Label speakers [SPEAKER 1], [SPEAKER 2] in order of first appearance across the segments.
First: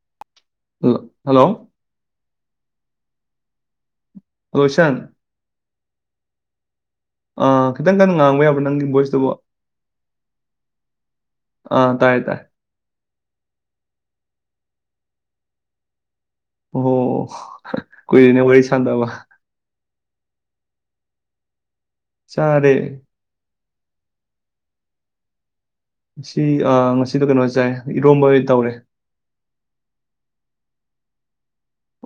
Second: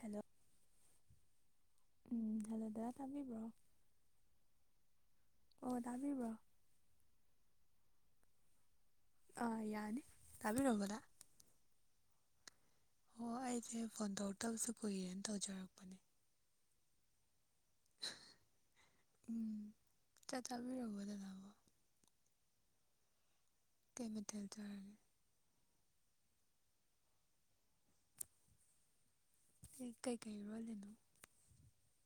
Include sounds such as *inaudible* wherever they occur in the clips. [SPEAKER 1] Hello
[SPEAKER 2] hello hello
[SPEAKER 1] ꯎꯝ hello ꯗꯗꯥ ꯇꯥꯕꯤꯕ꯭ꯔꯣ
[SPEAKER 2] ꯑꯣ ꯏꯆꯟ
[SPEAKER 1] ꯑꯣ ꯇꯥꯕꯥꯕ꯭ꯔꯣ
[SPEAKER 2] ꯑ ꯈꯤꯇꯪ ꯀꯟꯅ ꯉꯥꯡꯕ ꯌꯥꯕ ꯅꯪꯒꯤ ꯚꯣꯏꯁ
[SPEAKER 1] ꯑꯥ ꯌꯥꯅꯤ ꯇꯥꯕꯤꯔꯕꯣ ꯗꯥ
[SPEAKER 2] ꯑꯥ ꯇꯥꯏ ꯇꯥꯏ
[SPEAKER 1] ꯑꯣ ꯑꯩꯁꯦ ꯐꯣꯟ ꯇꯧꯔꯛꯇꯕꯁꯨ ꯀꯨꯏꯔꯦꯅ ꯇꯧꯖꯔꯛꯄꯅꯦ
[SPEAKER 2] ꯑꯣ ꯀꯨꯏꯔꯦꯅꯦ ꯋꯥꯔꯤ ꯁꯥꯟꯗꯕ
[SPEAKER 1] ꯎꯝ ꯆꯥꯛ ꯆꯥꯕꯤꯔꯕꯣ ꯗꯥꯗꯥꯕꯣ
[SPEAKER 2] ꯆꯥꯔꯦ
[SPEAKER 1] ꯀꯩ ꯃꯗꯦꯜ ꯇꯔꯦ
[SPEAKER 2] ꯁꯤ ꯑꯥ ꯉꯁꯤꯗꯣ ꯀꯩꯅꯣ ꯆꯥꯏ ꯏꯔꯣꯝꯕ ꯑꯣꯏꯅꯥ ꯇꯧꯔꯦ
[SPEAKER 1] ꯀꯩꯀꯩ ꯔꯣꯜꯂꯤꯅꯣ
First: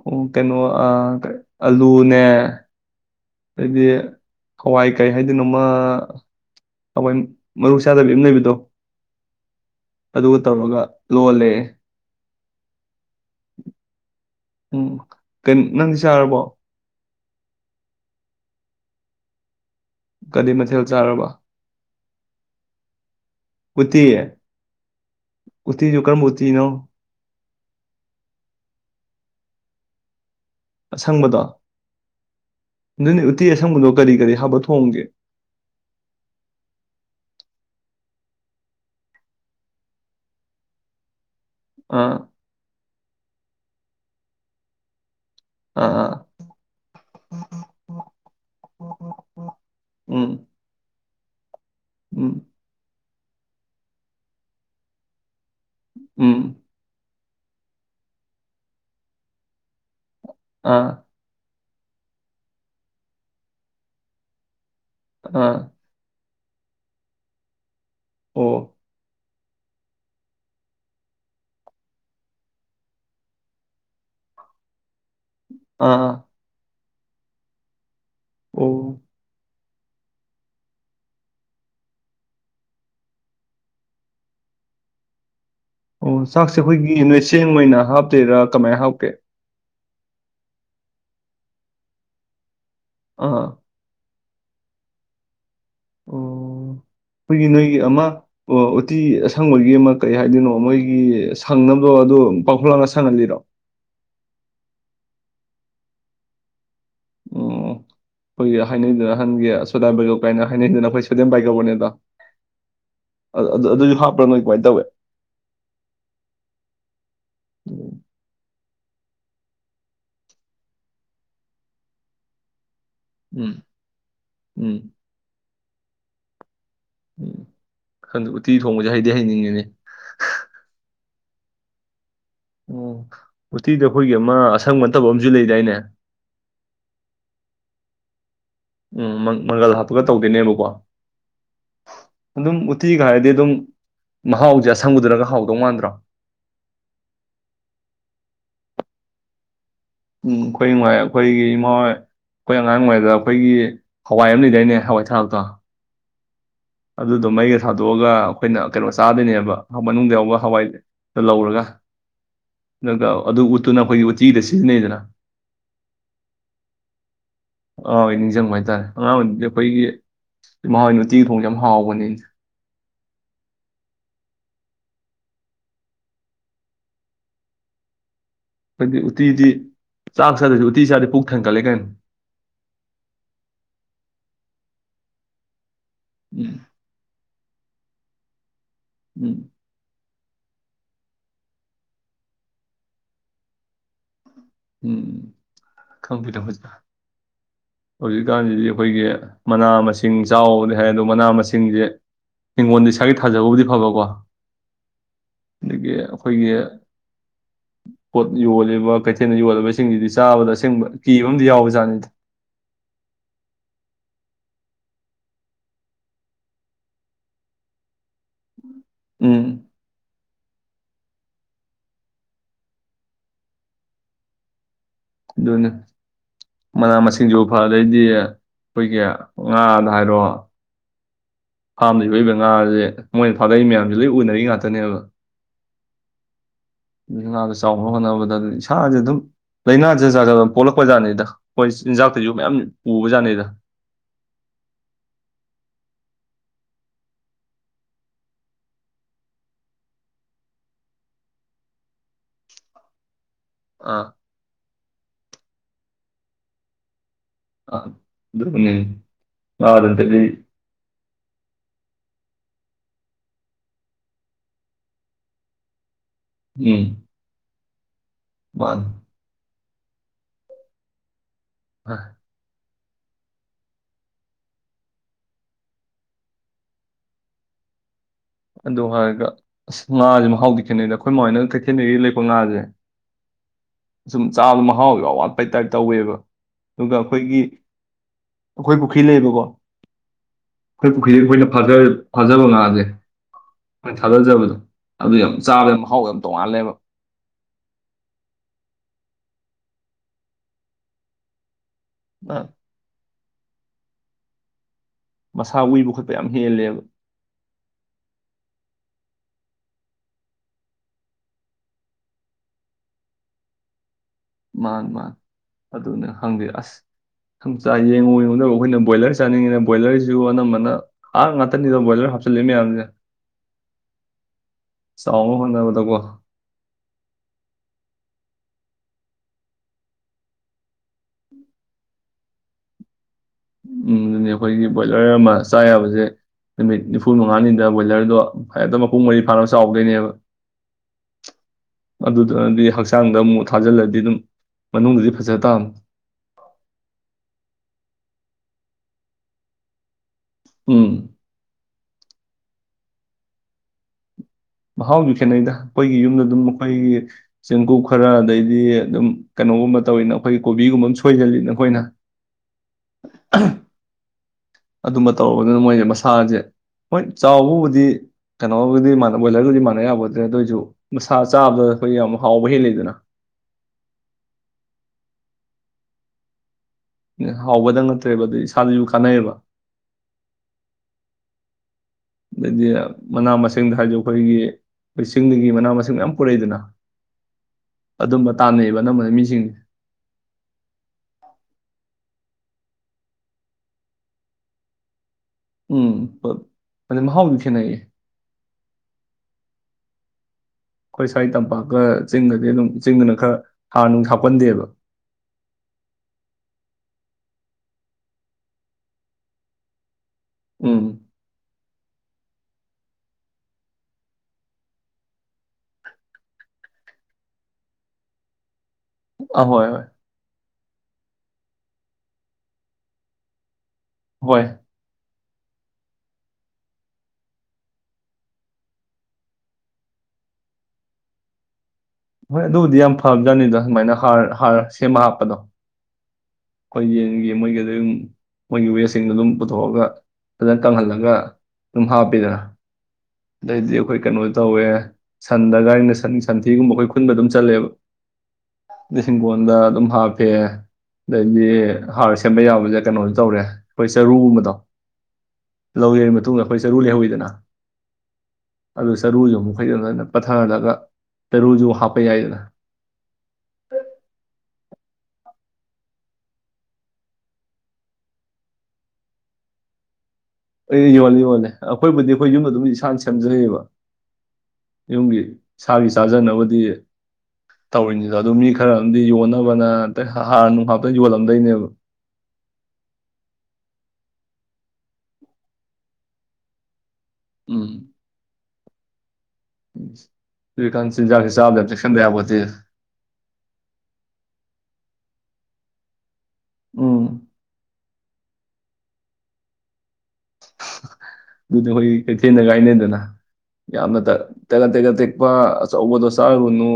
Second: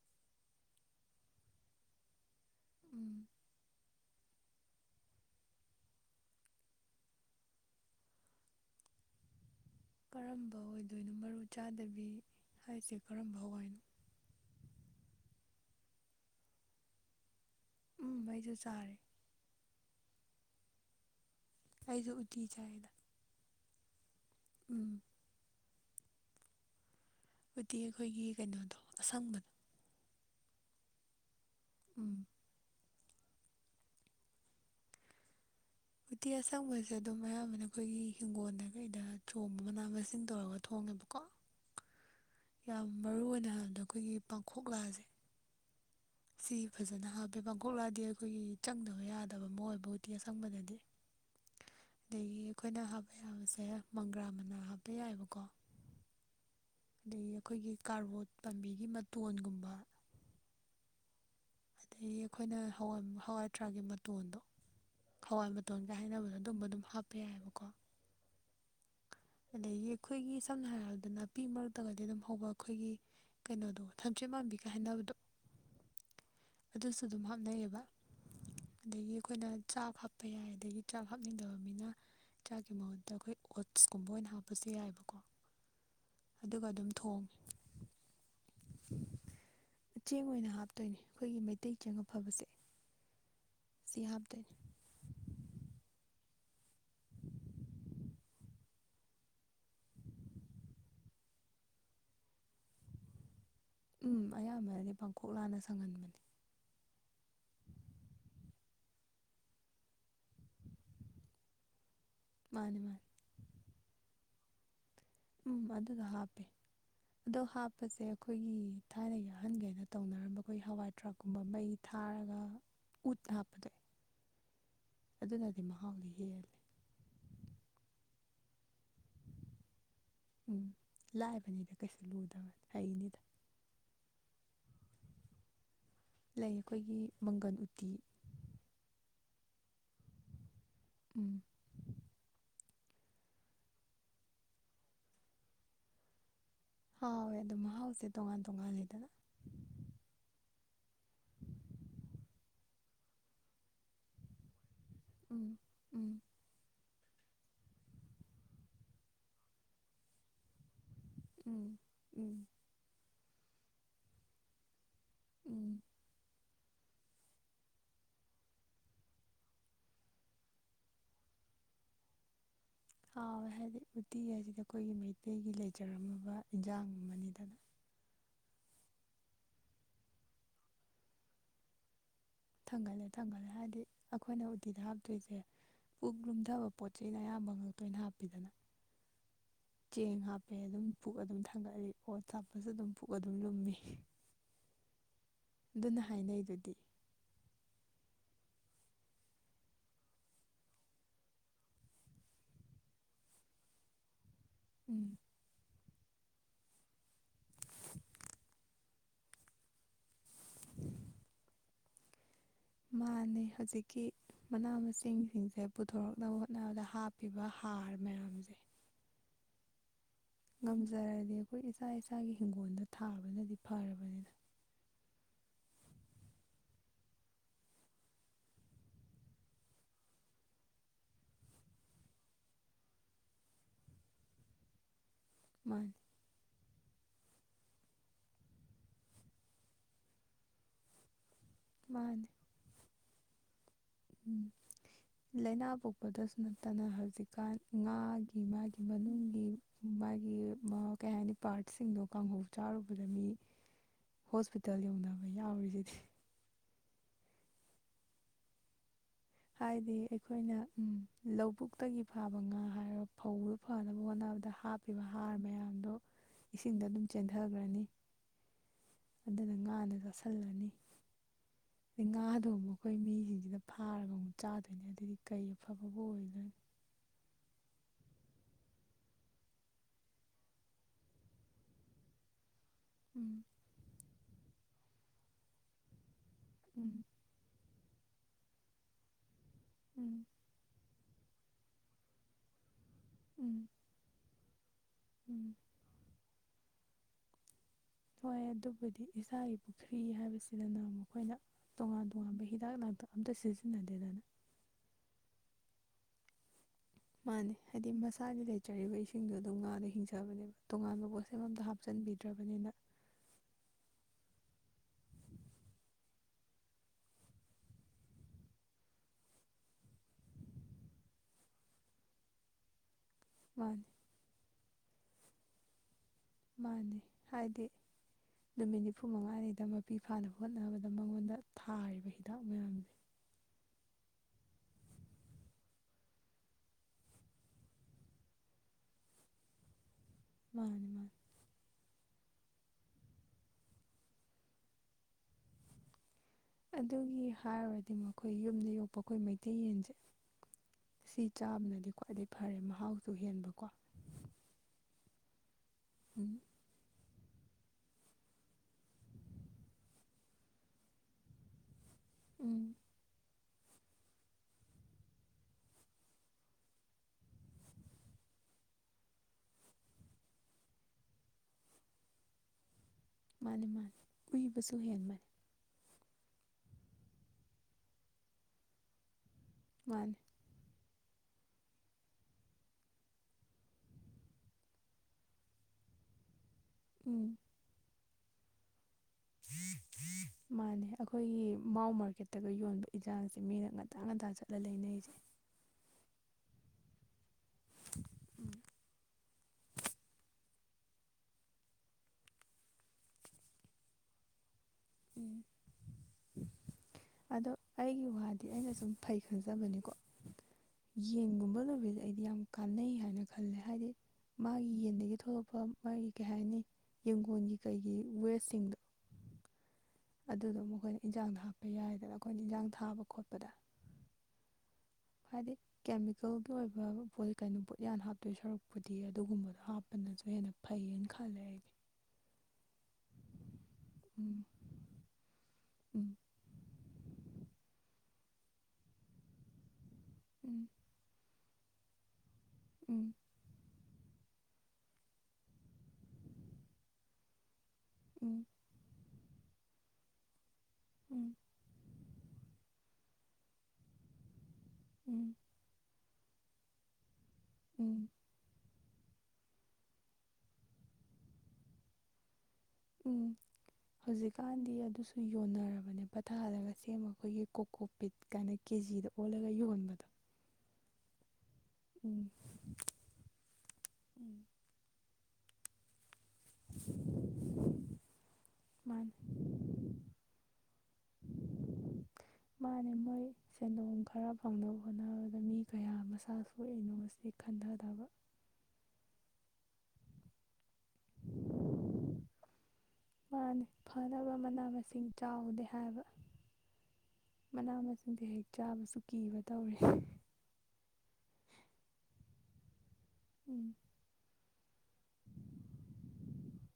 [SPEAKER 2] ꯑꯣ ꯀꯩꯅꯣ ꯑꯥ ꯑꯂꯨꯅꯦ
[SPEAKER 1] ꯎꯝ
[SPEAKER 2] ꯍꯥꯏꯗꯤ ꯍꯋꯥꯏ ꯀꯩ ꯍꯥꯏꯗꯣꯏꯅꯣꯃ ꯍꯋꯥꯏ ꯃꯔꯨ ꯆꯥꯗꯕꯤ ꯑꯃ ꯂꯩꯕꯗꯣ ꯑꯗꯨꯒ
[SPEAKER 1] ꯀꯔꯝꯕ
[SPEAKER 2] ꯇꯧꯔꯒ
[SPEAKER 1] ꯑꯣꯏꯗꯣꯏꯅꯣ ꯃꯔꯨ
[SPEAKER 2] ꯂꯣꯜꯂꯦ
[SPEAKER 1] ꯆꯥꯗꯕꯤ ꯍꯥꯏꯁꯦ ꯀꯔꯝ
[SPEAKER 2] ꯎꯝ ꯀꯩꯅꯣ ꯅꯪꯗꯤ ꯆꯥꯔꯕꯣ
[SPEAKER 1] ꯎꯝ ꯑꯩꯁꯨ ꯆꯥꯔꯦ
[SPEAKER 2] ꯀꯔꯤ ꯃꯊꯦꯜ ꯆꯥꯔꯔꯕ
[SPEAKER 1] ꯑꯩꯖꯨ ꯎꯇꯤ ꯆꯔꯦ
[SPEAKER 2] ꯎꯇꯤ
[SPEAKER 1] ꯎꯝ
[SPEAKER 2] ꯎꯇꯤ ꯀꯔꯝꯕ ꯎꯇꯤꯅꯣ
[SPEAKER 1] ꯎꯇꯤ ꯑꯩꯈꯣꯏꯒꯤ ꯀꯩꯅꯣꯗꯣ ꯑꯁꯪꯕꯗꯣ
[SPEAKER 2] ꯑꯁꯪꯕꯗꯣ
[SPEAKER 1] ꯎꯝ
[SPEAKER 2] ꯅꯪꯅꯦ ꯎꯠꯇꯤ ꯑꯁꯪꯕꯗꯣ ꯀꯔꯤ ꯀꯔꯤ ꯍꯞꯄꯥ ꯊꯣꯡꯒꯦ
[SPEAKER 1] ꯎꯇꯤ ꯑꯁꯪꯕꯁꯦ ꯑꯗꯨꯝ ꯑꯌꯥꯝꯕꯅ ꯑꯩꯈꯣꯏꯒꯤ ꯍꯤꯡꯒꯣꯜꯗ ꯀꯩꯗ ꯆꯣꯡꯕ ꯃꯅꯥ ꯃꯁꯤꯡ ꯇꯧꯔꯒ ꯊꯣꯡꯉꯦꯕꯀꯣ
[SPEAKER 2] ꯑꯥ
[SPEAKER 1] ꯃꯔꯨꯑꯣꯏꯅ ꯑꯩꯈꯣꯏꯒꯤ ꯄꯥꯡꯈꯣꯛꯂꯥꯥꯁꯦ ꯁꯤ ꯐꯖꯅ ꯍꯥꯞꯄꯦ ꯄꯥꯡꯈꯣꯛꯂꯛꯑꯗꯤ ꯑꯩꯈꯣꯏꯒꯤ ꯆꯪꯗꯕ ꯌꯥꯗꯕ ꯑꯃ ꯑꯣꯏꯕ ꯎꯠꯇꯤ ꯑꯁꯪꯕꯗꯗꯤ ꯑꯗꯒꯤ ꯑꯩꯈꯣꯏꯅ ꯁꯦ ꯃꯪꯒ꯭ꯔꯥ ꯃꯅꯥ ꯍꯥꯞꯄ ꯌꯥꯏꯑꯕꯀꯣ
[SPEAKER 2] ꯎꯝ
[SPEAKER 1] ꯑꯗꯒꯤ ꯑꯩꯈꯣꯏꯒꯤ ꯀꯥꯔꯕꯣꯠ ꯄꯥꯝꯕꯤꯒꯤ ꯃꯇꯣꯟꯒꯨꯝꯕ
[SPEAKER 2] ꯑꯥ
[SPEAKER 1] ꯑꯗꯒꯤ ꯑꯩꯈꯣꯏꯅ ꯍꯋꯥꯏꯊꯔꯥꯛꯒꯤ ꯃꯇꯣꯟꯗꯣ ꯍꯋꯥꯏ
[SPEAKER 2] ꯑꯥ
[SPEAKER 1] ꯃꯇꯣꯟꯒ ꯍꯥꯏꯅꯕꯗꯨꯅꯦ ꯑꯗꯨꯝ ꯍꯥꯞꯄ ꯌꯥꯏꯕꯀꯣ
[SPEAKER 2] ꯑꯣ
[SPEAKER 1] ꯑꯗꯒꯤ ꯑꯩꯈꯣꯏꯒꯤ ꯁꯝꯅ ꯍꯥꯏꯔꯕꯗ ꯅꯥꯄꯤ ꯃꯔꯛꯇꯒꯗꯤ ꯑꯗꯨꯝ ꯍꯧꯕ ꯑꯩꯈꯣꯏꯒꯤ ꯀꯩꯅꯣꯗꯣ ꯊꯝꯆꯦꯠ ꯃꯥꯟꯕꯤꯒ ꯍꯥꯏꯕꯗꯣ
[SPEAKER 2] ꯑꯥ
[SPEAKER 1] ꯑꯗꯨꯁꯨ ꯑꯗꯨꯝ ꯍꯥꯞꯅꯩꯑꯕ
[SPEAKER 2] ꯑꯣ
[SPEAKER 1] ꯑꯗꯒꯤ ꯑꯩꯈꯣꯏꯅ ꯆꯥꯛ ꯍꯥꯞꯄ ꯌꯥꯏ ꯑꯗꯒꯤ ꯆꯥꯛ ꯍꯥꯞꯅꯤꯡꯗꯕ ꯃꯤꯅ ꯆꯥꯛꯀꯤ ꯃꯍꯨꯠꯇ ꯑꯩꯈꯣꯏ ꯑꯣꯠꯁꯀꯨꯝꯕ ꯑꯣꯏꯅ ꯍꯥꯞꯄꯁꯨ ꯌꯥꯏꯑꯕꯀꯣ
[SPEAKER 2] ꯑꯣ ꯆꯥꯛꯁꯦ
[SPEAKER 1] ꯑꯗꯨꯒ ꯑꯗꯨꯝ
[SPEAKER 2] ꯑꯩꯈꯣꯏꯒꯤ ꯅꯣꯏ
[SPEAKER 1] ꯊꯣꯡꯉꯦ
[SPEAKER 2] ꯆꯦꯡ ꯑꯣꯏꯅ ꯍꯥꯞꯇꯣꯏꯔꯥ ꯀꯃꯥꯏ ꯍꯥꯞꯀꯦ
[SPEAKER 1] ꯆꯦꯡ ꯑꯣꯏꯅ ꯍꯥꯞꯇꯣꯏꯅꯦ ꯑꯩꯈꯣꯏꯒꯤ ꯃꯩꯇꯩ ꯆꯦꯡ ꯑꯐꯕꯁꯦ
[SPEAKER 2] ꯑꯥ
[SPEAKER 1] *unintelligible*
[SPEAKER 2] ꯑꯣ ꯍꯣꯏꯌꯤ ꯅꯣꯏꯒꯤ ꯑꯃ ꯑꯥ ꯎꯇꯤ ꯑꯁꯪꯕꯒꯤ ꯑꯃꯥ ꯀꯔꯤ ꯍꯥꯏꯗꯣꯏꯅꯣ ꯃꯣꯏꯒꯤ ꯁꯪꯅꯕꯗꯣ ꯑꯗꯨꯗꯣ ꯄꯥꯡꯈꯣꯛꯂꯥꯅ ꯁꯪꯍꯜꯂꯤꯔꯣ꯫
[SPEAKER 1] ꯎꯝ ꯑꯌꯥꯝꯕꯅꯗꯤ ꯄꯥꯡꯈꯣꯛ ꯂꯥꯅ ꯁꯪꯍꯟꯕꯅꯤ꯫
[SPEAKER 2] ꯑꯣ ꯑꯩꯈꯣꯏꯒꯤ ꯍꯥꯏꯅꯩꯗꯅ ꯑꯍꯟꯒꯤ ꯁꯣꯗꯥ ꯕꯦꯒꯞ ꯀꯥꯏꯅ ꯍꯥꯏꯅꯩꯗꯅ ꯑꯩꯈꯣꯏ ꯁꯣꯗꯤꯌꯝ ꯕꯥꯏ ꯀꯥꯔꯕꯣꯅꯦꯠꯇꯣ꯫
[SPEAKER 1] ꯃꯥꯅꯦ ꯃꯥꯅꯦ
[SPEAKER 2] ꯑ ꯑꯗꯨꯏꯗꯨ꯫ ꯍꯥꯞꯄꯔꯥ ꯅꯣꯏ ꯀꯃꯥꯏꯅ ꯇꯧꯏ꯫
[SPEAKER 1] ꯎꯝ ꯑꯗꯨꯗꯣ ꯍꯥꯞꯄꯦ ꯑꯗꯣ ꯍꯥꯞꯄꯁꯦ
[SPEAKER 2] ꯎꯝ
[SPEAKER 1] ꯑꯩꯈꯣꯏꯒꯤ꯫ ꯊꯥꯏꯅꯒꯤ ꯑꯍꯟꯒꯩꯅ ꯇꯧꯅꯔꯝꯕ ꯑꯩꯈꯣꯏꯒꯤ ꯍꯋꯥꯏ ꯇ꯭ꯔꯥꯛꯀꯨꯝꯕ ꯃꯩ ꯊꯥꯔꯒ꯫ ꯎꯠꯇ ꯍꯥꯞꯄꯗ
[SPEAKER 2] ꯎꯝ
[SPEAKER 1] ꯑꯗꯨ ꯅ *inaudible*
[SPEAKER 2] ꯎꯝ ꯈꯪꯗꯦ ꯎꯇꯤ ꯊꯣꯡꯕꯁꯦ ꯍꯩꯗꯤ ꯍꯩꯅꯤꯡꯉꯤꯅꯦ꯫
[SPEAKER 1] ꯎꯝ ꯂꯥꯏꯕꯅꯦꯗ ꯀꯩꯁꯨ ꯂꯨꯗꯕꯅꯤ
[SPEAKER 2] ꯎꯝ
[SPEAKER 1] ꯍꯩꯅꯤꯗ
[SPEAKER 2] ꯎꯇꯤꯗꯨ ꯑꯩꯈꯣꯏꯒꯤ ꯑꯃ ꯑꯁꯪꯕ ꯅꯠꯇꯕ ꯑꯃꯁꯨ ꯂꯩꯗꯥꯏꯅꯦ꯫
[SPEAKER 1] ꯂꯩ ꯑꯩꯈꯣꯏꯒꯤ ꯃꯪꯒꯟ ꯎꯇꯤ꯫
[SPEAKER 2] ꯎꯝ ꯃꯪꯒꯜ ꯍꯥꯞꯄꯒ ꯇꯧꯗꯣꯏꯅꯦꯕꯀꯣ꯫
[SPEAKER 1] ꯎꯝ
[SPEAKER 2] ꯑꯗꯨꯝ ꯎ ꯎꯇꯤꯒ ꯍꯥꯏꯔꯗꯤ ꯑꯗꯨꯝ ꯃꯍꯥꯎꯁꯦ ꯑꯁꯪꯕꯗꯨꯅꯒ ꯍꯥꯎꯗꯧ ꯃꯥꯟꯗ꯭ꯔꯣ
[SPEAKER 1] ꯍꯥꯎꯋꯦ ꯑꯗꯨ ꯃꯍꯥꯎꯁꯦ ꯇꯣꯉꯥꯟ ꯇꯣꯉꯥꯟꯂꯤꯗꯅ
[SPEAKER 2] ꯎꯝ ꯑꯩꯈꯣꯏ ꯑꯩꯈꯣꯏꯒꯤ ꯏꯃꯥ ꯑꯩꯈꯣꯏ ꯑꯉꯥꯡ ꯑꯣꯏꯉꯩꯗ ꯑꯩꯈꯣꯏꯒꯤ ꯍꯋꯥꯏ ꯑꯃ ꯂꯩꯗꯣꯏꯅꯦ ꯍꯋꯥꯏ ꯊꯔꯥꯛ ꯇꯣ
[SPEAKER 1] ꯎꯝ ꯎꯝ
[SPEAKER 2] ꯑꯗꯨꯗꯣ ꯃꯩꯒ ꯊꯥꯗꯣꯛꯑꯒ ꯑꯩꯈꯣꯏꯅ ꯀꯩꯅꯣ ꯆꯥꯗꯣꯏꯅꯦꯕ ꯃꯅꯨꯡꯗ ꯌꯥꯎꯕ ꯍꯋꯥꯏ ꯂꯧꯔꯒ
[SPEAKER 1] ꯎꯝ ꯎꯝ
[SPEAKER 2] ꯑꯗꯨꯒ ꯑꯗꯨ ꯎꯠꯇꯨꯅ ꯑꯩꯈꯣꯏꯒꯤ ꯎꯇꯤꯗ ꯁꯤꯖꯤꯟꯅꯩꯗꯅ
[SPEAKER 1] ꯎꯝ
[SPEAKER 2] ꯑꯥ ꯅꯤꯡꯁꯤꯡꯕ ꯍꯥꯏꯇꯥꯔꯦ ꯑꯉꯥꯡꯗꯤ ꯑꯩꯈꯣꯏꯒꯤ ꯏꯃꯥ ꯍꯣꯏꯅ ꯎꯇꯤ ꯊꯣꯡꯕꯁꯦ ꯌꯥꯝ ꯍꯥꯎꯕꯅꯦ
[SPEAKER 1] ꯍꯥꯎꯋꯦ ꯍꯥꯏꯗꯤ ꯎꯇꯤ ꯍꯥꯏꯁꯤꯗꯤ ꯑꯩꯈꯣꯏꯒꯤ ꯃꯩꯇꯩꯒꯤ ꯂꯩꯖꯔꯝꯃꯕ ꯏꯟꯖꯥꯡ ꯑꯃꯅꯤꯗꯅ
[SPEAKER 2] ꯑꯩꯈꯣꯏꯗꯤ ꯎꯇꯤꯗꯤ ꯆꯥꯛ ꯆꯥꯗ꯭ꯔꯁꯨ ꯎꯇꯤ ꯆꯥꯔꯗꯤ ꯄꯨꯛ ꯊꯦꯟꯒꯠꯂꯦ ꯀꯥꯏꯅ
[SPEAKER 1] ꯊꯟꯒꯠꯂꯦ ꯊꯟꯒꯠꯂꯦ ꯍꯥꯏꯕꯗꯤ ꯑꯩꯈꯣꯏꯅ ꯎꯠꯇꯤꯗ ꯍꯥꯞꯇꯣꯏꯁꯦ ꯄꯨꯛ
[SPEAKER 2] ꯎꯝ
[SPEAKER 1] ꯂꯨꯝꯊꯕ ꯄꯣꯠ ꯆꯩꯅ ꯑꯌꯥꯝꯕ ꯇꯣꯏꯅ ꯍꯥꯞꯄꯤꯗꯅ
[SPEAKER 2] ꯎꯝ
[SPEAKER 1] ꯆꯦꯡ ꯍꯥꯞꯄꯦ ꯑꯗꯨꯝ ꯄꯨꯛ ꯑꯗꯨꯝ ꯊꯥꯡꯒꯠꯂꯤ ꯑꯣꯠ ꯍꯥꯞꯄꯁꯨ ꯑꯗꯨꯝ ꯄꯨꯛ ꯑꯗꯨꯝ ꯂꯨꯝꯃꯤ
[SPEAKER 2] ꯎꯝ
[SPEAKER 1] ꯑꯗꯨꯅ ꯍꯥꯏꯅꯩꯗꯨꯗꯤ
[SPEAKER 2] *unintelligible* ꯍꯧꯖꯤꯛꯀꯥꯟꯁꯤꯗꯤ ꯑꯩꯈꯣꯏꯒꯤ ꯃꯅꯥ ꯃꯁꯤꯡ ꯆꯥꯎꯗꯤ ꯍꯥꯏ ꯑꯗꯣ ꯃꯅꯥ ꯃꯁꯤꯡꯁꯦ ꯍꯤꯡꯒꯣꯜꯗꯤ ꯏꯁꯥꯒꯤ ꯊꯥꯖꯕꯕꯨꯗꯤ ꯐꯕꯀꯣ
[SPEAKER 1] ꯎꯝ
[SPEAKER 2] ꯑꯗꯒꯤ ꯑꯩꯈꯣꯏꯒꯤ ꯄꯣꯠ ꯌꯣꯜꯂꯤꯕ ꯀꯩꯊꯦꯜꯗ ꯌꯣꯜꯂꯤꯕꯁꯤꯡꯁꯤꯗꯤ ꯆꯥꯕꯗ ꯑꯁꯦꯡꯕ ꯀꯤꯕ ꯑꯃꯗꯤ ꯌꯥꯎꯕꯖꯥꯠꯅꯤꯗ
[SPEAKER 1] ꯃꯥꯅꯦ ꯍꯧꯖꯤꯛꯀꯤ ꯃꯅꯥ ꯃꯁꯤꯡꯁꯤꯡꯁꯦ ꯄꯨꯊꯣꯔꯛꯅꯕ ꯍꯣꯠꯅꯕꯗ ꯍꯥꯞꯄꯤꯕ ꯍꯥꯔ ꯃꯌꯥꯝꯖꯦ
[SPEAKER 2] ꯎꯝ
[SPEAKER 1] ꯉꯝꯖꯔꯗꯤ ꯑꯩꯈꯣꯏ ꯏꯁꯥ ꯏꯁꯥꯒꯤ ꯍꯤꯡꯒꯣꯜꯗ ꯊꯥꯕꯅꯗꯤ ꯐꯔꯕꯅꯤꯗ꯫
[SPEAKER 2] ꯑꯗꯨꯅꯤ ꯃꯅꯥ ꯃꯁꯤꯡꯁꯨ ꯐꯗꯩꯗꯤ ꯑꯩꯈꯣꯏꯒꯤ ꯉꯥꯗ ꯍꯥꯏꯔꯣ ꯐꯥꯝꯗꯩ ꯂꯩꯕ ꯉꯥꯥꯖꯦ ꯃꯣꯏꯅ ꯐꯥꯔꯛꯏ ꯃꯌꯥꯝꯖꯦ ꯂꯣꯏ ꯎꯅꯔꯤ ꯉꯥꯛꯇꯅꯦꯕ꯫
[SPEAKER 1] ꯃꯥꯅꯤ꯫
[SPEAKER 2] ꯉꯥꯗꯨ ꯆꯥꯎꯅꯕ ꯍꯣꯠꯅꯕꯗ ꯏꯁꯥꯖꯤ ꯑꯗꯨꯝ ꯂꯩꯅꯖꯦ ꯖꯥꯠ ꯖꯥꯠ ꯄꯣꯛꯂꯛꯄ ꯖꯥꯅꯤꯗ꯫ ꯍꯣꯏ ꯆꯤꯟꯖꯥꯛꯇꯩꯁꯨ ꯃꯌꯥꯝ ꯎꯕꯖꯥꯠꯅꯦꯗ
[SPEAKER 1] ꯂꯩꯅ ꯄꯣꯛꯄꯗꯁꯨ ꯅꯠꯇꯅ ꯍꯧꯖꯤꯛꯀꯥꯟ ꯉꯥꯒꯤ ꯃꯥꯒꯤ ꯃꯅꯨꯡꯒꯤ ꯃꯥꯒꯤ ꯀꯩ ꯍꯥꯏꯅꯤ ꯄꯥꯔꯠꯁꯤꯡꯗꯣ ꯀꯥꯡꯍꯧ ꯆꯥꯔꯨꯕꯗ ꯃꯤ
[SPEAKER 2] ꯑꯥ
[SPEAKER 1] ꯗꯥꯛꯇꯔ ꯌꯧꯅꯕ ꯌꯥꯎꯔꯤꯁꯤꯗꯤ꯫
[SPEAKER 2] ꯑꯥ ꯑꯗꯨꯨꯅꯦ
[SPEAKER 1] ꯍꯥꯏꯗꯤ ꯑꯩꯈꯣꯏꯅ ꯎꯝ ꯂꯧꯕꯨꯛꯇꯒꯤ ꯐꯥꯕ ꯉꯥ ꯍꯥꯏꯔꯣ ꯐꯧꯗꯨ ꯐꯅꯕ ꯍꯣꯠꯅꯕꯗ ꯍꯥꯞꯄꯤꯕ ꯍꯥꯔ ꯃꯌꯥꯝꯗꯣ ꯏꯁꯤꯡꯗ ꯑꯗꯨꯝ ꯆꯦꯟꯗꯒ꯭ꯔꯅꯤ
[SPEAKER 2] ꯃꯥꯟ
[SPEAKER 1] ꯑꯗꯨꯅ ꯉꯥꯅ ꯆꯥꯁꯜꯂꯅꯤ꯫ ꯗꯩ ꯉꯥꯗꯨ ꯑꯃꯨꯛ ꯑꯩꯈꯣꯏ ꯃꯤꯖꯤꯡꯁꯤꯅ ꯐꯥꯔꯒ ꯃꯨꯛ ꯆꯥꯗꯣꯏꯅꯦ ꯑꯗꯨꯗꯩ ꯀꯩ ꯑꯐꯕꯕꯨ ꯑꯣꯏꯗꯣꯏꯅꯣ꯫
[SPEAKER 2] ꯑꯗꯨ ꯍꯥꯏꯔꯒ ꯑꯁ ꯉꯥꯁꯦ ꯃꯍꯥꯎꯗꯤ ꯈꯦꯠꯅꯩꯗ ꯑꯩꯈꯣꯏ ꯃꯥ ꯍꯣꯏꯅ ꯀꯩꯊꯦꯜꯗꯩ ꯂꯩꯕ ꯉꯥꯖꯦ
[SPEAKER 1] ꯎꯝ꯫
[SPEAKER 2] ꯁꯨꯝ ꯆꯥꯕ ꯃꯍꯥꯎ ꯏꯋꯥꯠ ꯋꯥꯠꯄꯩ ꯇꯥꯏꯞ ꯇꯧꯋꯦꯕ꯫
[SPEAKER 1] ꯎꯝ
[SPEAKER 2] ꯑꯗꯨꯒ ꯑꯩꯈꯣꯏꯒꯤ ꯑꯩꯈꯣꯏ ꯄꯨꯈ꯭ꯔꯤ ꯂꯩꯑꯕꯀꯣ
[SPEAKER 1] ꯎꯝ꯫
[SPEAKER 2] ꯑꯩꯈꯣꯏ ꯄꯨꯈꯔꯤꯗꯩ ꯑꯩꯈꯣꯏꯅ ꯐꯥꯖꯔꯦ ꯐꯥꯖꯕ ꯉꯥꯖꯦ
[SPEAKER 1] ꯎꯝ
[SPEAKER 2] ꯑꯩꯈꯣꯏꯅ ꯊꯥꯗꯖꯕꯗꯣ ꯑꯗꯨ ꯌꯥꯝ
[SPEAKER 1] ꯎꯝ
[SPEAKER 2] ꯆꯥꯔꯦ ꯃꯍꯥꯎ ꯌꯥꯝ ꯇꯣꯉꯥꯜꯂꯦꯕ꯫
[SPEAKER 1] ꯍꯣꯏ ꯑꯗꯨꯕꯨꯗꯤ ꯏꯁꯥꯒꯤ ꯄꯨꯈ꯭ꯔꯤ ꯍꯥꯏꯕꯁꯤꯗꯅ ꯃꯈꯣꯏꯅ ꯇꯣꯉꯥꯟ ꯇꯣꯉꯥꯟꯕ
[SPEAKER 2] ꯑ,
[SPEAKER 1] ꯍꯤꯗꯥꯛ ꯂꯥꯛꯊꯛ ꯑꯗꯨꯏꯁꯨ ꯁꯤꯖꯟꯅꯗꯦꯗꯅ꯫
[SPEAKER 2] ꯃꯁꯥ ꯎꯏꯕ ꯈꯣꯠꯄ ꯌꯥꯝ ꯍꯦꯜꯂꯦꯕ꯫
[SPEAKER 1] ꯃꯥꯅꯦ ꯍꯥꯏꯗꯤ ꯃꯁꯥꯒꯤ ꯂꯩꯖꯔꯤꯕ ꯏꯁꯤꯡꯗꯣ ꯑꯗꯨꯝ ꯉꯥꯗ ꯍꯤꯡꯖꯕꯅꯦꯕ ꯇꯣꯉꯥꯟꯕ ꯄꯣꯠꯁꯦꯝ ꯑꯝꯇ ꯍꯥꯞꯆꯤꯟꯕꯤꯗ꯭ꯔꯕꯅꯤꯅ
[SPEAKER 2] ꯃꯥꯅꯤ ꯃꯥꯥꯅꯤ ꯑꯗꯨꯅꯦ ꯈꯪꯗꯦ ꯑꯁ ꯌꯦꯟ ꯆꯥꯅꯤꯡꯉꯦ ꯑꯩꯈꯣꯏꯅ ꯕꯣꯏꯂꯔ ꯆꯥꯅꯤꯡꯉꯦꯅ ꯕꯣꯏꯂꯔꯖꯦ ꯑꯅꯝꯕꯅ ꯍꯥꯔ ꯉꯥꯛꯇꯅꯤꯗꯣ ꯕꯣꯏꯂꯔ ꯍꯥꯞꯆꯤꯜꯂꯤ ꯃꯌꯥꯝꯖꯦ꯫
[SPEAKER 1] ꯃꯥꯅꯤ꯫
[SPEAKER 2] ꯆꯥꯎꯅꯕ ꯍꯣꯠꯅꯕꯗ ꯀꯣ
[SPEAKER 1] ꯃꯥꯅꯤ ꯍꯥꯏꯗꯤ ꯅꯨꯃꯤꯠ ꯅꯤꯐꯨ ꯃꯉꯥꯅꯤꯗ ꯃꯄꯤ ꯐꯥꯅꯕ ꯍꯣꯠꯅꯕꯗ ꯃꯉꯣꯟꯗ ꯊꯥꯔꯤꯕ ꯍꯤꯗꯥꯛ ꯃꯌꯥꯝꯖꯦ
[SPEAKER 2] ꯎꯝ ꯑꯗꯨꯅꯦ ꯑꯩꯈꯣꯏꯒꯤ ꯕꯣꯏꯂꯔ ꯑꯃ ꯆꯥ ꯌꯥꯕꯖꯦ ꯅꯨꯃꯤꯠ ꯅꯤꯐꯨ ꯃꯉꯥꯅꯤꯗ ꯕꯣꯏꯂꯔꯗꯣ ꯍꯦꯛꯇ ꯃꯄꯨꯡ ꯃꯔꯩ ꯐꯥꯅꯕ ꯆꯥꯎꯗꯣꯏꯅꯦꯕ꯫
[SPEAKER 1] ꯃꯥꯅꯦ ꯃꯥꯅꯦ꯫
[SPEAKER 2] ꯑꯗꯨꯗꯨꯅꯗꯤ ꯍꯛꯆꯥꯡꯗ ꯑꯃꯨꯛ ꯊꯥꯖꯤꯜꯂꯗꯤ ꯑꯗꯨꯝ ꯃꯅꯨꯡꯗꯗꯨꯗꯤ ꯐꯖ ꯇꯥꯝꯃꯦ
[SPEAKER 1] ꯑꯗꯨꯒꯤ ꯍꯥꯏꯔꯨꯔꯗꯤ ꯃꯈꯣꯏ ꯌꯨꯝꯗ ꯌꯣꯛꯄ ꯑꯩꯈꯣꯏ ꯃꯩꯇꯩ ꯌꯦꯟꯁꯦ
[SPEAKER 2] ꯎꯝ
[SPEAKER 1] ꯁꯤ ꯆꯥꯕꯅꯗꯤ ꯈ꯭ꯋꯥꯏꯗꯩ ꯐꯔꯦ ꯃꯍꯥꯎꯁꯨ ꯍꯦꯟꯕꯀꯣ
[SPEAKER 2] ꯍꯥꯎꯁꯨ ꯈꯦꯠꯅꯩꯗ ꯑꯩꯈꯣꯏꯒꯤ ꯌꯨꯝꯗ
[SPEAKER 1] ꯎꯝ
[SPEAKER 2] ꯑꯗꯨꯝ ꯑꯩꯈꯣꯏꯒꯤ ꯆꯦꯡꯀꯨꯞ ꯈꯔ ꯑꯗꯩꯗꯤ ꯑꯗꯨꯝ ꯀꯩꯅꯣꯒꯨꯝꯕ ꯇꯧꯔꯤꯅ ꯑꯩꯈꯣꯏꯒꯤ ꯀꯣꯕꯤꯒꯨꯝꯕ ꯁꯣꯏꯍꯜꯂꯤꯅ ꯑꯩꯈꯣꯏꯅ *inaudible*
[SPEAKER 1] ꯎꯝ
[SPEAKER 2] ꯑꯗꯨꯝꯕ ꯇꯧꯔꯕꯅꯤꯅ ꯃꯣꯏꯁꯦ ꯃꯁꯥꯁꯦ ꯍꯣꯏ ꯆꯥꯎꯕꯕꯨꯗꯤ ꯀꯩꯅꯣꯕꯨꯗꯤ ꯃꯥꯟꯅ ꯕꯣꯏꯂꯔꯒꯗꯤ ꯃꯥꯟꯅ ꯌꯥꯕꯣꯏꯗ꯭ꯔꯦ ꯑꯗꯨ ꯑꯣꯏꯁꯨ ꯃꯁꯥ ꯆꯥꯕꯗ ꯑꯩꯈꯣꯏ ꯌꯥꯝ ꯍꯥꯎꯕ ꯍꯦꯜꯂꯤꯗꯅ
[SPEAKER 1] ꯃꯥꯅꯤ ꯃꯥꯅꯦ ꯎꯏꯕꯁꯨ ꯍꯦꯟꯕꯅꯦ
[SPEAKER 2] ꯍꯥꯎꯕꯗꯪ ꯅꯠꯇ꯭ꯔꯦꯕ ꯑꯗꯨ ꯏꯁꯥꯗꯁꯨ ꯀꯥꯟꯅꯩꯑꯦꯕ
[SPEAKER 1] ꯃꯥꯅꯤ
[SPEAKER 2] ꯑꯗꯩꯗꯤ ꯃꯅꯥ ꯃꯁꯤꯡꯗ ꯍꯥꯏꯗꯤ ꯑꯩꯈꯣꯏꯒꯤ ꯑꯩꯈꯣꯏ ꯆꯤꯡꯗꯒꯤ ꯃꯅꯥ ꯃꯁꯤꯡ ꯃꯌꯥꯝ ꯄꯨꯔꯛꯏꯗꯅ
[SPEAKER 1] ꯎꯝ
[SPEAKER 2] ꯑꯗꯨꯝꯕ ꯇꯥꯟꯅꯩꯑꯦꯕ
[SPEAKER 1] ꯃꯟꯅꯦ ꯑꯩꯈꯣꯏꯒꯤ ꯃꯥꯎ ꯃꯥꯔꯀꯦꯠ *unintelligible* ꯌꯣꯟꯕ ꯏꯆꯥꯁꯦ ꯃꯤꯅ ꯉꯟꯇ ꯉꯟꯇ ꯆꯠꯂ ꯂꯩꯅꯩꯁꯦ꯫
[SPEAKER 2] ꯎꯝ ꯃ ꯃꯍꯥꯎꯗꯨ ꯈꯦꯠꯅꯩꯌꯦ ꯑꯩꯈꯣꯏ ꯁ꯭ꯋꯥꯏ ꯇꯝꯄꯥꯛꯀ ꯆꯤꯡꯒꯗꯤ ꯑꯗꯨꯝ ꯆꯤꯡꯗꯨꯅ ꯈꯔ ꯍꯥꯔ ꯅꯨꯡ ꯍꯥꯞꯀꯟꯗꯦꯕ꯫
[SPEAKER 1] ꯎꯝ ꯑꯗꯣ ꯑꯩꯒꯤ ꯋꯥꯗꯤ ꯑꯩꯅ ꯁꯨꯝ ꯐꯩ ꯈꯟꯖꯕꯅꯤꯀꯣ
[SPEAKER 2] ꯎꯝ
[SPEAKER 1] ꯌꯦꯟꯒꯨꯝꯕ ꯂꯣꯏ ꯑꯣꯏꯁꯦ ꯑꯩꯗꯤ ꯌꯥꯝ ꯀꯥꯟꯅꯩ ꯍꯥꯏꯅ ꯈꯜꯂꯦ ꯍꯥꯏꯗꯤ ꯃꯥꯒꯤ ꯌꯦꯟꯗꯒꯤ ꯊꯣꯛꯂꯛꯄ ꯃꯥꯒꯤ ꯀꯩ ꯍꯥꯏꯅꯤ ꯌꯦꯡꯒꯣꯟꯒꯤ ꯀꯩꯒꯤ ꯋꯦꯁꯁꯤꯡꯗꯣ
[SPEAKER 2] ꯑꯍꯣꯏ ꯍꯣꯏ
[SPEAKER 1] ꯑꯗꯨꯗꯣ ꯃꯈꯣꯏꯅ ꯏꯟꯖꯥꯡ ꯊ ꯍꯥꯞꯄ ꯌꯥꯏꯗꯅ ꯑꯩꯈꯣꯏꯅ ꯏꯟꯖꯥꯡ ꯊꯥꯕ ꯈꯣꯠꯄꯗ
[SPEAKER 2] ꯍꯣꯏ
[SPEAKER 1] ꯍꯥꯏꯗꯤ ꯀꯦꯃꯤꯀꯦꯜꯒꯤ ꯑꯣꯏꯕ ꯄꯣꯠ ꯀꯩꯅꯣ ꯄꯣꯠꯌꯥꯅ ꯍꯥꯞꯇꯣꯏ ꯁꯔꯨꯛꯄꯨꯗꯤ ꯑꯗꯨꯒꯨꯝꯕꯗꯣ ꯍꯥꯞꯄꯅꯁꯨ ꯍꯦꯟꯅ ꯐꯩꯌꯦꯅ ꯈꯜꯂꯦ ꯑꯩꯗꯤ
[SPEAKER 2] ꯍꯣꯏ ꯑꯗꯨꯕꯨꯗꯤ ꯌꯥꯝ ꯐꯕꯖꯥꯠꯅꯤꯗ ꯁꯨꯃꯥꯏꯅ ꯍꯥꯔ
[SPEAKER 1] ꯎꯝ
[SPEAKER 2] ꯍꯥꯔ ꯁꯦꯝꯃ ꯍꯥꯞꯄꯗꯣ
[SPEAKER 1] ꯎꯝ
[SPEAKER 2] ꯑꯩꯈꯣꯏ ꯌꯦꯟꯒꯤ ꯃꯣꯏꯒꯤ ꯑꯗꯨꯝ ꯃꯣꯏꯒꯤ ꯋꯦꯁꯁꯤꯡꯗꯨꯝ ꯑꯗꯨꯝ ꯄꯨꯊꯣꯛꯑꯒ ꯐꯖꯅ ꯀꯪꯍꯜꯂꯒ ꯑꯗꯨꯝ ꯍꯥꯞꯄꯤꯗꯅ
[SPEAKER 1] ꯎꯝ
[SPEAKER 2] ꯑꯗꯩꯗꯤ ꯑꯩꯈꯣꯏ ꯀꯩꯅꯣ ꯇꯧꯋꯦ ꯁꯟꯗꯒꯥꯥꯏꯅ ꯁꯟ ꯁꯟꯊꯤꯒꯨꯝꯕ ꯑꯩꯈꯣꯏ ꯈꯨꯟꯕ ꯑꯗꯨꯝ ꯆꯠꯂꯦꯕ꯫
[SPEAKER 1] ꯎꯝ ꯎꯝ
[SPEAKER 2] *unintelligible* ꯑꯗꯨꯅ ꯑꯗꯨꯝ ꯍꯥꯞꯄꯦ꯫
[SPEAKER 1] ꯎꯝ
[SPEAKER 2] *unintelligible* ꯁꯦꯝꯕ ꯌꯥꯕꯁꯦ ꯀꯩꯅꯣꯁꯨꯦ ꯇꯧꯔꯦ ꯑꯩꯈꯣꯏ ꯆꯔꯨꯒꯨꯝꯕꯗꯣ
[SPEAKER 1] ꯎꯝ
[SPEAKER 2] *unintelligible* ꯃꯇꯨꯡꯗ ꯑꯩꯈꯣꯏ ꯆꯔꯨ ꯂꯩꯍꯧꯏꯗꯅ
[SPEAKER 1] ꯎꯝ
[SPEAKER 2] ꯑꯗꯨ ꯆꯔꯨꯁꯨ ꯑꯃꯨꯛ ꯑꯩꯈꯣꯏꯒꯤꯗꯅ ꯄꯠꯊꯍꯜꯂꯒ ꯆꯔꯨꯁꯨ ꯍꯥꯞꯄ ꯌꯥꯏꯗꯅ꯫
[SPEAKER 1] ꯑꯝ ꯍꯧꯖꯤꯀꯥꯟꯗꯤ ꯑꯗꯨꯁꯨ ꯌꯣꯟꯅꯔꯕꯅꯦ ꯄꯊꯥꯗꯒ ꯁꯦꯝꯕ ꯑꯩꯈꯣꯏꯒꯤ ꯀꯣꯀꯣ ꯄꯤꯠ ꯀꯥꯏꯅ ꯀꯦꯖꯤꯗ ꯑꯣꯜꯂꯒ ꯌꯣꯟꯕꯗꯣ
[SPEAKER 2] ꯑꯩ ꯌꯣꯜꯂꯦ ꯌꯣꯜꯂꯦ ꯑꯩꯈꯣꯏꯕꯨꯗꯤ
[SPEAKER 1] ꯎꯝ
[SPEAKER 2] ꯑꯩꯈꯣꯏ ꯌꯨꯝ ꯑꯗꯨꯝ ꯏꯁꯥꯅ ꯁꯦꯝꯖꯩꯌꯦꯕ
[SPEAKER 1] ꯎꯝ
[SPEAKER 2] ꯌꯨꯝꯒꯤ ꯁꯕꯤ ꯆꯖꯅ ꯗꯨꯕꯨꯗꯤ ꯇꯧꯔꯤꯅꯤꯗ ꯑꯗꯨ ꯃꯤ ꯈꯔ ꯑꯃꯗꯤ
[SPEAKER 1] ꯃꯥꯅꯦ
[SPEAKER 2] ꯌꯣꯟꯅꯕꯅ ꯑ ꯍꯥꯔ ꯅꯨꯡꯍꯥꯛꯇ ꯌꯣꯜꯂꯝꯗꯣꯏꯅꯦꯕ
[SPEAKER 1] ꯃꯥꯅꯦ ꯃꯣꯏ ꯁꯦꯟꯗꯣꯡ ꯈꯔ ꯐꯪꯅꯕ ꯍꯣꯠꯅꯕꯗ ꯃꯤ ꯀꯌꯥ ꯃꯁꯥ ꯁꯣꯛꯏꯅꯣ ꯈꯟꯊꯗꯕ
[SPEAKER 2] ꯑꯝ ꯍꯑꯣꯖꯤꯛ ꯀꯟꯒꯤ ꯑꯦꯖꯦꯛꯁꯟ ꯆꯥꯕꯗ ꯌꯥꯝ ꯆꯦꯛꯁꯤꯟꯗ ꯌꯥꯄꯣꯠꯇꯦ
[SPEAKER 1] ꯁꯤꯡ ꯆꯥꯑꯣꯗꯤ ꯍꯥꯏꯕ
[SPEAKER 2] ꯑꯝ
[SPEAKER 1] ꯃꯅꯥ ꯃꯁꯤꯡꯁ ꯍꯦꯛ ꯆꯥꯕꯁꯨ ꯀꯤꯕ ꯇꯧꯔ
[SPEAKER 2] ꯑꯗꯨꯗꯤ ꯑꯩꯈꯣꯏ ꯀꯩꯊꯦꯜꯗ ꯀꯥꯏꯅꯦꯗꯅ
[SPEAKER 1] ꯎꯝ
[SPEAKER 2] ꯌꯥꯝꯅ ꯇ ꯇꯒ ꯇꯥꯒꯠꯄ ꯑꯆꯧꯕ ꯆꯔꯨ ꯅꯨ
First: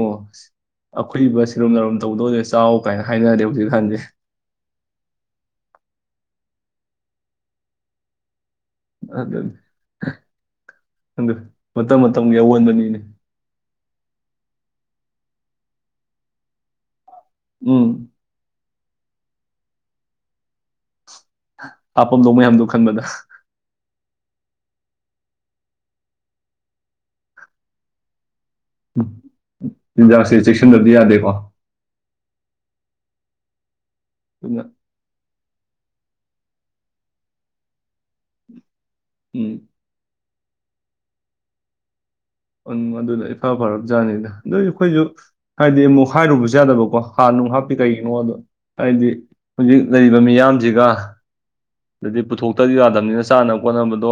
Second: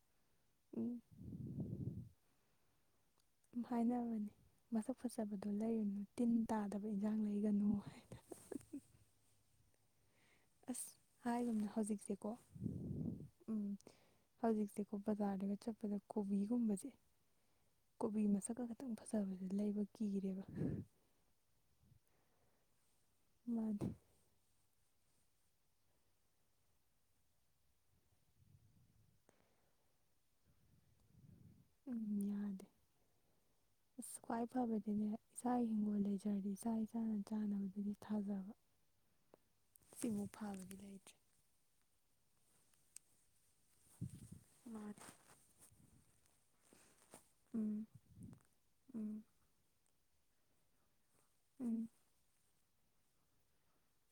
[SPEAKER 1] ꯎꯝ
[SPEAKER 2] ꯑꯈꯨꯏꯕ ꯁꯤꯔꯨꯝ ꯅꯥꯔꯨꯝꯝ ꯇꯧꯗꯧꯁꯦ ꯆꯥꯎ ꯀꯥꯏꯅ ꯍꯥꯏꯅꯔꯦ ꯍꯧꯖꯤꯛ ꯍꯟꯅꯤ
[SPEAKER 1] ꯍꯥꯏꯅꯕꯅꯤ ꯃꯁꯛ ꯐꯖꯕꯗꯣ ꯂꯩꯔꯨꯅꯨ ꯇꯤꯟ ꯇꯥꯗꯕ ꯏꯟꯁꯥꯡ ꯂꯩꯒꯅꯨ ꯍꯥꯏꯗꯅ
[SPEAKER 2] ꯑꯗꯟ
[SPEAKER 1] ꯑꯁ ꯍꯥꯏꯔꯤꯒꯨꯝꯅ ꯍꯧꯖꯤꯛꯁꯦꯀꯣ
[SPEAKER 2] ꯑꯑꯣꯟꯕꯅꯤꯅꯦ
[SPEAKER 1] ꯑꯃ ꯍꯧꯖꯤꯛꯁꯦꯀꯣ ꯕꯖꯥꯔꯗꯒ ꯆꯠꯄꯗ ꯀꯣꯕꯤꯒꯨꯝꯕꯁꯦ
[SPEAKER 2] ꯎꯝ
[SPEAKER 1] ꯀꯕꯤ ꯃꯁꯒ ꯐꯖꯕꯁꯦ ꯂꯩꯕ ꯀꯤꯔꯦꯕ
[SPEAKER 2] ꯍꯥꯥꯐꯝꯝꯗꯣ ꯃꯌꯥꯝꯗꯣ ꯈꯟꯕꯗ
[SPEAKER 1] ꯃꯟꯗꯦ
[SPEAKER 2] ꯑꯝ ꯆꯤꯟꯖꯥꯛꯁꯦ ꯆꯦꯛꯁꯤꯟꯗꯕ ꯌꯥꯗꯦꯀꯣ
[SPEAKER 1] ꯏ ꯈꯨꯋꯥꯏ
[SPEAKER 2] ꯑꯗꯨꯅ
[SPEAKER 1] ꯐꯕꯒꯤꯅꯤꯕ ꯏꯁꯥꯒꯤ ꯍꯤꯡꯒꯣꯜ ꯂꯩꯖꯔꯗꯤ ꯏꯁꯥ ꯏꯁꯥꯅ ꯆꯥꯅꯕꯗꯒꯤ ꯊꯥꯖꯕ
[SPEAKER 2] ꯑꯝ
[SPEAKER 1] ꯏꯝꯐꯥꯜꯁꯕꯨ ꯂꯩꯇꯦ
[SPEAKER 2] ꯑꯣꯝ ꯑꯗꯨꯅ ꯈꯐꯥꯔꯕ ꯖꯥꯠꯅꯤꯗ ꯑꯗꯨ ꯑꯩꯈꯣꯏꯁꯨ
[SPEAKER 1] ꯃꯥꯅꯦ
[SPEAKER 2] ꯍꯥꯏꯗꯤ ꯑꯃꯨꯛ ꯍꯥꯏꯔꯨꯕꯁꯨ ꯌꯥꯗꯕꯀꯣ ꯍꯔ ꯅꯨꯡ ꯍꯥꯞꯄꯤ
[SPEAKER 1] ꯎꯝ
[SPEAKER 2] ꯀꯩꯒꯤꯅꯣ ꯑꯗꯣ ꯍꯥꯏꯗꯤ
[SPEAKER 1] ꯎꯝ
[SPEAKER 2] ꯍꯧꯖꯤꯛ ꯂꯩꯔꯤꯕ ꯃꯤꯌꯥꯝꯖꯒ
[SPEAKER 1] ꯎꯝ
[SPEAKER 2] ꯑꯗꯨꯗꯤ ꯄꯨꯊꯣ ꯑꯗꯨ ꯌꯥꯗꯕꯅꯤꯅ ꯆꯥꯅꯕ ꯈꯣꯠꯅꯕꯗꯣ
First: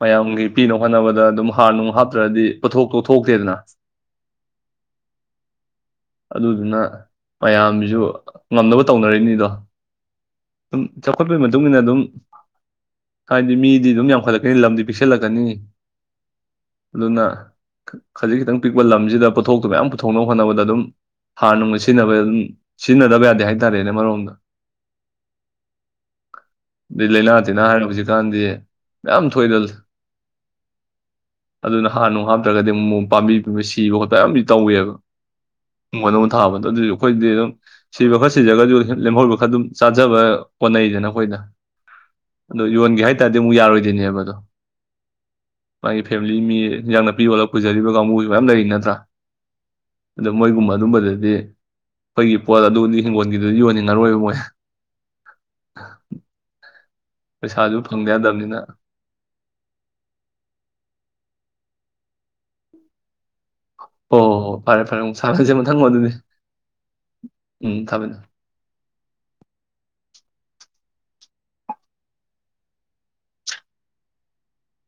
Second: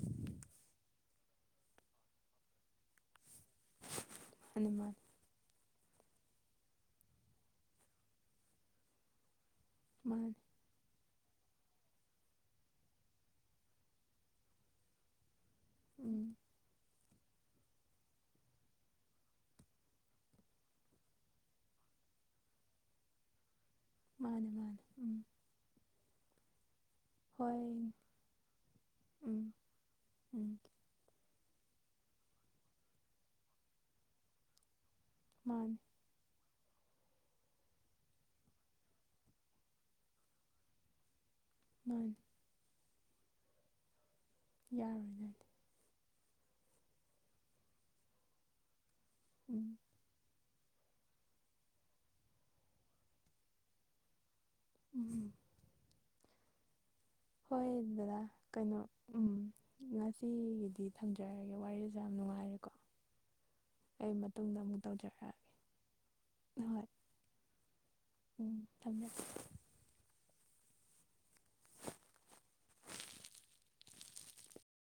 [SPEAKER 2] ꯃꯌꯥꯝꯒꯤ ꯄꯤꯅꯕ ꯍꯣꯠꯅꯕꯗ ꯑꯗ ꯑꯗꯨꯝ ꯍꯥꯔ ꯅꯨꯡ ꯍꯥꯞꯇ꯭ꯔꯗꯤ ꯄꯣꯠꯊꯣꯛꯇꯣ ꯊꯣꯛꯇꯦꯗꯅ꯫
[SPEAKER 1] ꯍꯅꯨꯃꯥꯟ
[SPEAKER 2] ꯑꯗꯨꯗꯨꯅ ꯃꯌꯥꯝꯁꯤꯁꯨ ꯉꯝꯅꯕ ꯇꯧꯅꯔꯛꯏꯅꯤꯗꯣ꯫
[SPEAKER 1] ꯃꯟꯅꯤ
[SPEAKER 2] ꯆꯥꯎꯈꯠꯄꯩ ꯃꯠ ꯃꯇꯨꯡ ꯏꯟꯅ ꯑꯗꯨꯝ ꯍꯥꯏꯗꯤ ꯃꯤꯗꯤ ꯑꯗꯨꯝ ꯌꯥꯝꯈꯠꯂꯛꯀꯅꯤ ꯂꯝꯗꯤ ꯄꯤꯛꯁꯜꯂꯛꯀꯅꯤ꯫
[SPEAKER 1] ꯎꯝ
[SPEAKER 2] ꯑꯗꯨꯅ ꯈꯖꯤꯛ ꯈꯤꯇꯪ ꯄꯤꯛꯄ ꯂꯝꯁꯤꯗ ꯄꯣꯊꯣꯛꯇꯣ ꯃꯌꯥꯝ ꯄꯨꯊꯣꯛꯅꯕ ꯍꯣꯠꯅꯕꯗ ꯑꯗꯨꯝ ꯍꯥꯔ ꯅꯨꯡꯒ ꯁꯤꯖꯤꯟꯅꯕ ꯑꯗꯨꯝ ꯁꯤꯖꯤꯟꯅꯗꯕ ꯌꯥꯗꯦ ꯍꯥꯏ
[SPEAKER 1] ꯃꯟꯅꯦ ꯃꯟꯅꯦ ꯎꯝ
[SPEAKER 2] ꯑꯗꯩ ꯂꯩꯅꯥ ꯇꯤꯅ
[SPEAKER 1] ꯍꯣꯏ
[SPEAKER 2] ꯍꯥꯏꯔꯦ ꯍꯧꯖꯤꯛꯀꯥꯟꯗꯤ ꯌꯥꯝ
[SPEAKER 1] ꯎꯝ
[SPEAKER 2] ꯊꯣꯛꯏꯗꯨꯅꯦ
[SPEAKER 1] ꯎꯝ
[SPEAKER 2] ꯑꯗꯨꯅ ꯍꯥꯔꯅꯨꯡ ꯍꯥꯞꯇ꯭ꯔꯒꯗꯤ ꯑꯃꯨꯛ ꯄꯥꯝꯕꯤ ꯍꯨꯝꯕ ꯁꯤꯕ ꯈꯣꯠꯄ ꯌꯥꯝꯗꯤ ꯇꯧꯋꯦꯕ
[SPEAKER 1] ꯃꯥꯅꯦ
[SPEAKER 2] ꯍꯤꯡꯒꯣꯟꯗ ꯊꯥꯕꯗꯣ ꯑꯗꯨꯏ ꯑꯩꯈꯣꯏꯗꯤ ꯑꯗꯨꯝ ꯁꯤꯕ ꯈꯔ ꯁꯤꯖꯒꯔꯁꯨ ꯂꯦꯝꯍꯧꯔꯤꯕ ꯈꯔ ꯑꯗꯨꯝ ꯆꯥꯖꯕ ꯀꯣꯟꯅꯩꯗꯅ ꯍꯣꯏꯅ
[SPEAKER 1] ꯃꯥꯅꯤ
[SPEAKER 2] ꯌꯣꯟꯒꯦ ꯍꯥꯏꯇꯥꯗꯤ ꯑꯃꯨꯛ ꯌꯥꯔꯣꯏꯗꯣꯏꯅꯦꯕ ꯑꯗꯣ
[SPEAKER 1] ꯌꯥꯔꯣꯏꯅ
[SPEAKER 2] ꯅꯪꯒꯤ ꯐꯦꯃꯤꯂꯤ ꯃꯤ ꯏꯟꯖꯥꯡ ꯅꯥꯄꯤ ꯌꯣꯜꯂꯒ ꯄꯨꯖꯔꯤꯕ ꯀꯥꯡꯕꯨ ꯃꯌꯥꯝ ꯂꯩꯔꯤ ꯅꯠꯇ꯭ꯔꯥ
[SPEAKER 1] ꯎꯝ
[SPEAKER 2] ꯑꯗꯣ ꯃꯣꯏꯒꯨꯝꯕ ꯑꯗꯨꯝꯕꯗꯗꯤ ꯑꯩꯈꯣꯏꯒꯤ ꯄꯣꯠ ꯑꯗꯨꯗꯤ ꯍꯤꯡꯒꯣꯜꯒꯤꯗꯨꯗꯤ ꯌꯣꯟꯅꯤꯡꯉꯔꯣꯏꯕ ꯃꯣꯏ
[SPEAKER 1] *unintelligible* ꯍꯣꯏ
[SPEAKER 2] ꯄꯩꯁꯥꯁꯨ ꯐꯪꯗ
[SPEAKER 1] ꯗꯗꯥ
[SPEAKER 2] ꯌꯥꯗꯕꯅꯤꯅ
[SPEAKER 1] ꯀꯩꯅꯣ ꯎꯝ ꯉꯁꯤꯒꯤꯗꯤ ꯊꯝꯖꯔꯒꯦ ꯋꯥꯔꯤ ꯌꯥꯝ ꯅꯨꯡꯉꯥꯏꯔꯦꯀꯣ ꯑꯩ ꯃꯇꯨꯡꯗ
[SPEAKER 2] ꯑꯣ ꯐꯔꯦ-ꯐꯔꯦ ꯑꯃꯨꯛ
[SPEAKER 1] ꯇꯧꯖꯔꯛꯑꯒꯦ
[SPEAKER 2] ꯁꯥꯅꯁꯦ ꯃꯊꯪ
[SPEAKER 1] ꯍꯣꯏ
[SPEAKER 2] *unintelligible* ꯎꯝ ꯊꯝꯃꯦ
[SPEAKER 1] ꯎꯝ ꯊꯝꯃꯦ